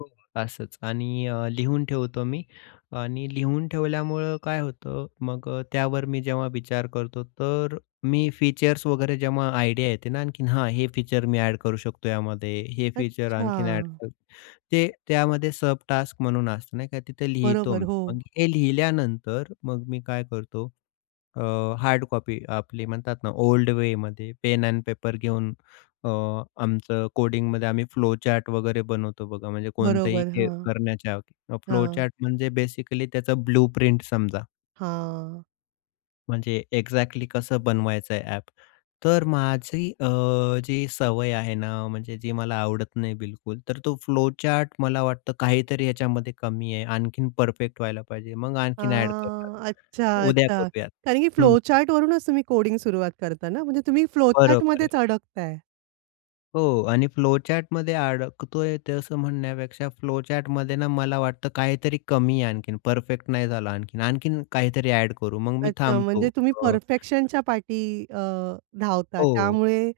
हो, असंच आणि अ, लिहून ठेवतो मी आणि लिहून ठेवल्यामुळं काय होतं मग अ, त्यावर मी जेव्हा विचार करतो तर मी फीचर्स वगैरे जेव्हा आयडिया येते ना आणखीन, हा हे फीचर मी ॲड करू शकतो यामध्ये. हे फीचर आणखीन ॲड अच्छा. करू. ते त्यामध्ये सब टास्क म्हणून असतं नाही का तिथे लिहितो बरोबर, मी. हो. मग हे लिहिल्यानंतर मग मी काय करतो? अ, हार्ड कॉपी आपली म्हणतात ना ओल्ड वेमध्ये पेन एंड पेपर घेऊन अ, आमचं कोडिंगमध्ये आम्ही फ्लोचार्ट वगैरे बनवतो बघा, म्हणजे कोणतंही बरोबर. हे हां. करण्याच्या. हां. फ्लोचार्ट म्हणजे बेसिकली त्याचं ब्लू प्रिंट समजा. हां. म्हणजे एक्झॅक्टली कसं बनवायचं आहे ॲप. तर माझी अ, जी सवय आहे ना म्हणजे जी मला आवडत नाही बिलकुल, तर तो फ्लोचार्ट मला वाटतं काहीतरी याच्यामध्ये कमी आहे. आणखीन परफेक्ट व्हायला पाहिजे. मग आणखीन ॲड हां. करूयात. अच्छा, उद्या अच्छा. करूयात. कारण की हं. फ्लोचार्टवरूनच तुम्ही कोडिंग सुरुवात करता ना. म्हणजे तुम्ही बरोबर आहे. फ्लोचार्टमध्येच अडकताय. हो आणि फ्लोचार्टमध्ये अडकतोय तसं म्हणण्यापेक्षा फ्लोचार्टमध्ये ना मला वाटतं काहीतरी कमी आहे आणखीन. परफेक्ट नाही झालं आणखीन. आणखीन काहीतरी ॲड करू. मग मी अच्छा. थांबतो. म्हणजे तुम्ही अ परफेक्शनच्या पाठी अ, धावता हो, त्यामुळे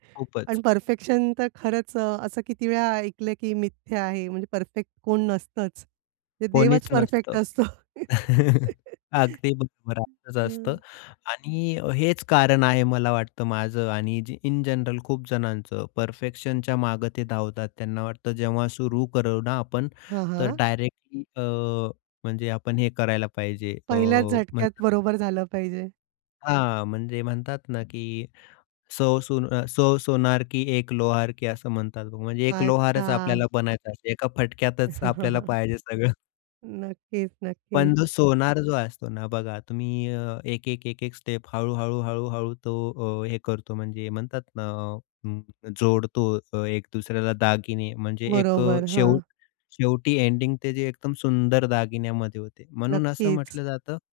आणि खूपच. परफेक्शन तर खरंच अ, असं किती वेळा ऐकलं, की मिथ्या आहे. म्हणजे परफेक्ट कोण नसतंच. ते कोणीच देवच परफेक्ट नसतं. असतो. अगदी बरोबर. असंच हं. असतं आणि अ, हेच कारण आहे मला वाटतं माझं आणि ज इन जनरल खूपजणांचं. परफेक्शनच्या मागे ते धावतात. त्यांना वाटतं, जेव्हा सुरू करू ना आपण, हां, तर हां. डायरेक्टली अ, म्हणजे आपण हे करायला पाहिजे अ, पहिल्याच झटक्यात म्हणतात बरोबर झालं पाहिजे. हां, म्हणजे म्हणतात ना की सौ अ सौ सोनार की एक लोहार की, असं म्हणतात. म्हणजे एक लोहारच अच्छा. आपल्याला बनायचं असतं. एका फटक्यातच आपल्याला पाहिजे सगळं. नक्कीच, नक्कीच. पण जो सोनार जो असतो ना बघा तुम्ही अ, एक, एक, एक, एक स्टेप हळू, हळू, हळू, हळू तो अ, हे करतो म्हणजे म्हणतात ना अ, जोडतो अ, एक दुसऱ्याला दागिने म्हणजे एक अ, बरोबर. हां. शेवट शेवटी एंडिंग ते जे एकदम सुंदर दागिन्यामध्ये होते. म्हणून असं नक्कीच. म्हटलं जातं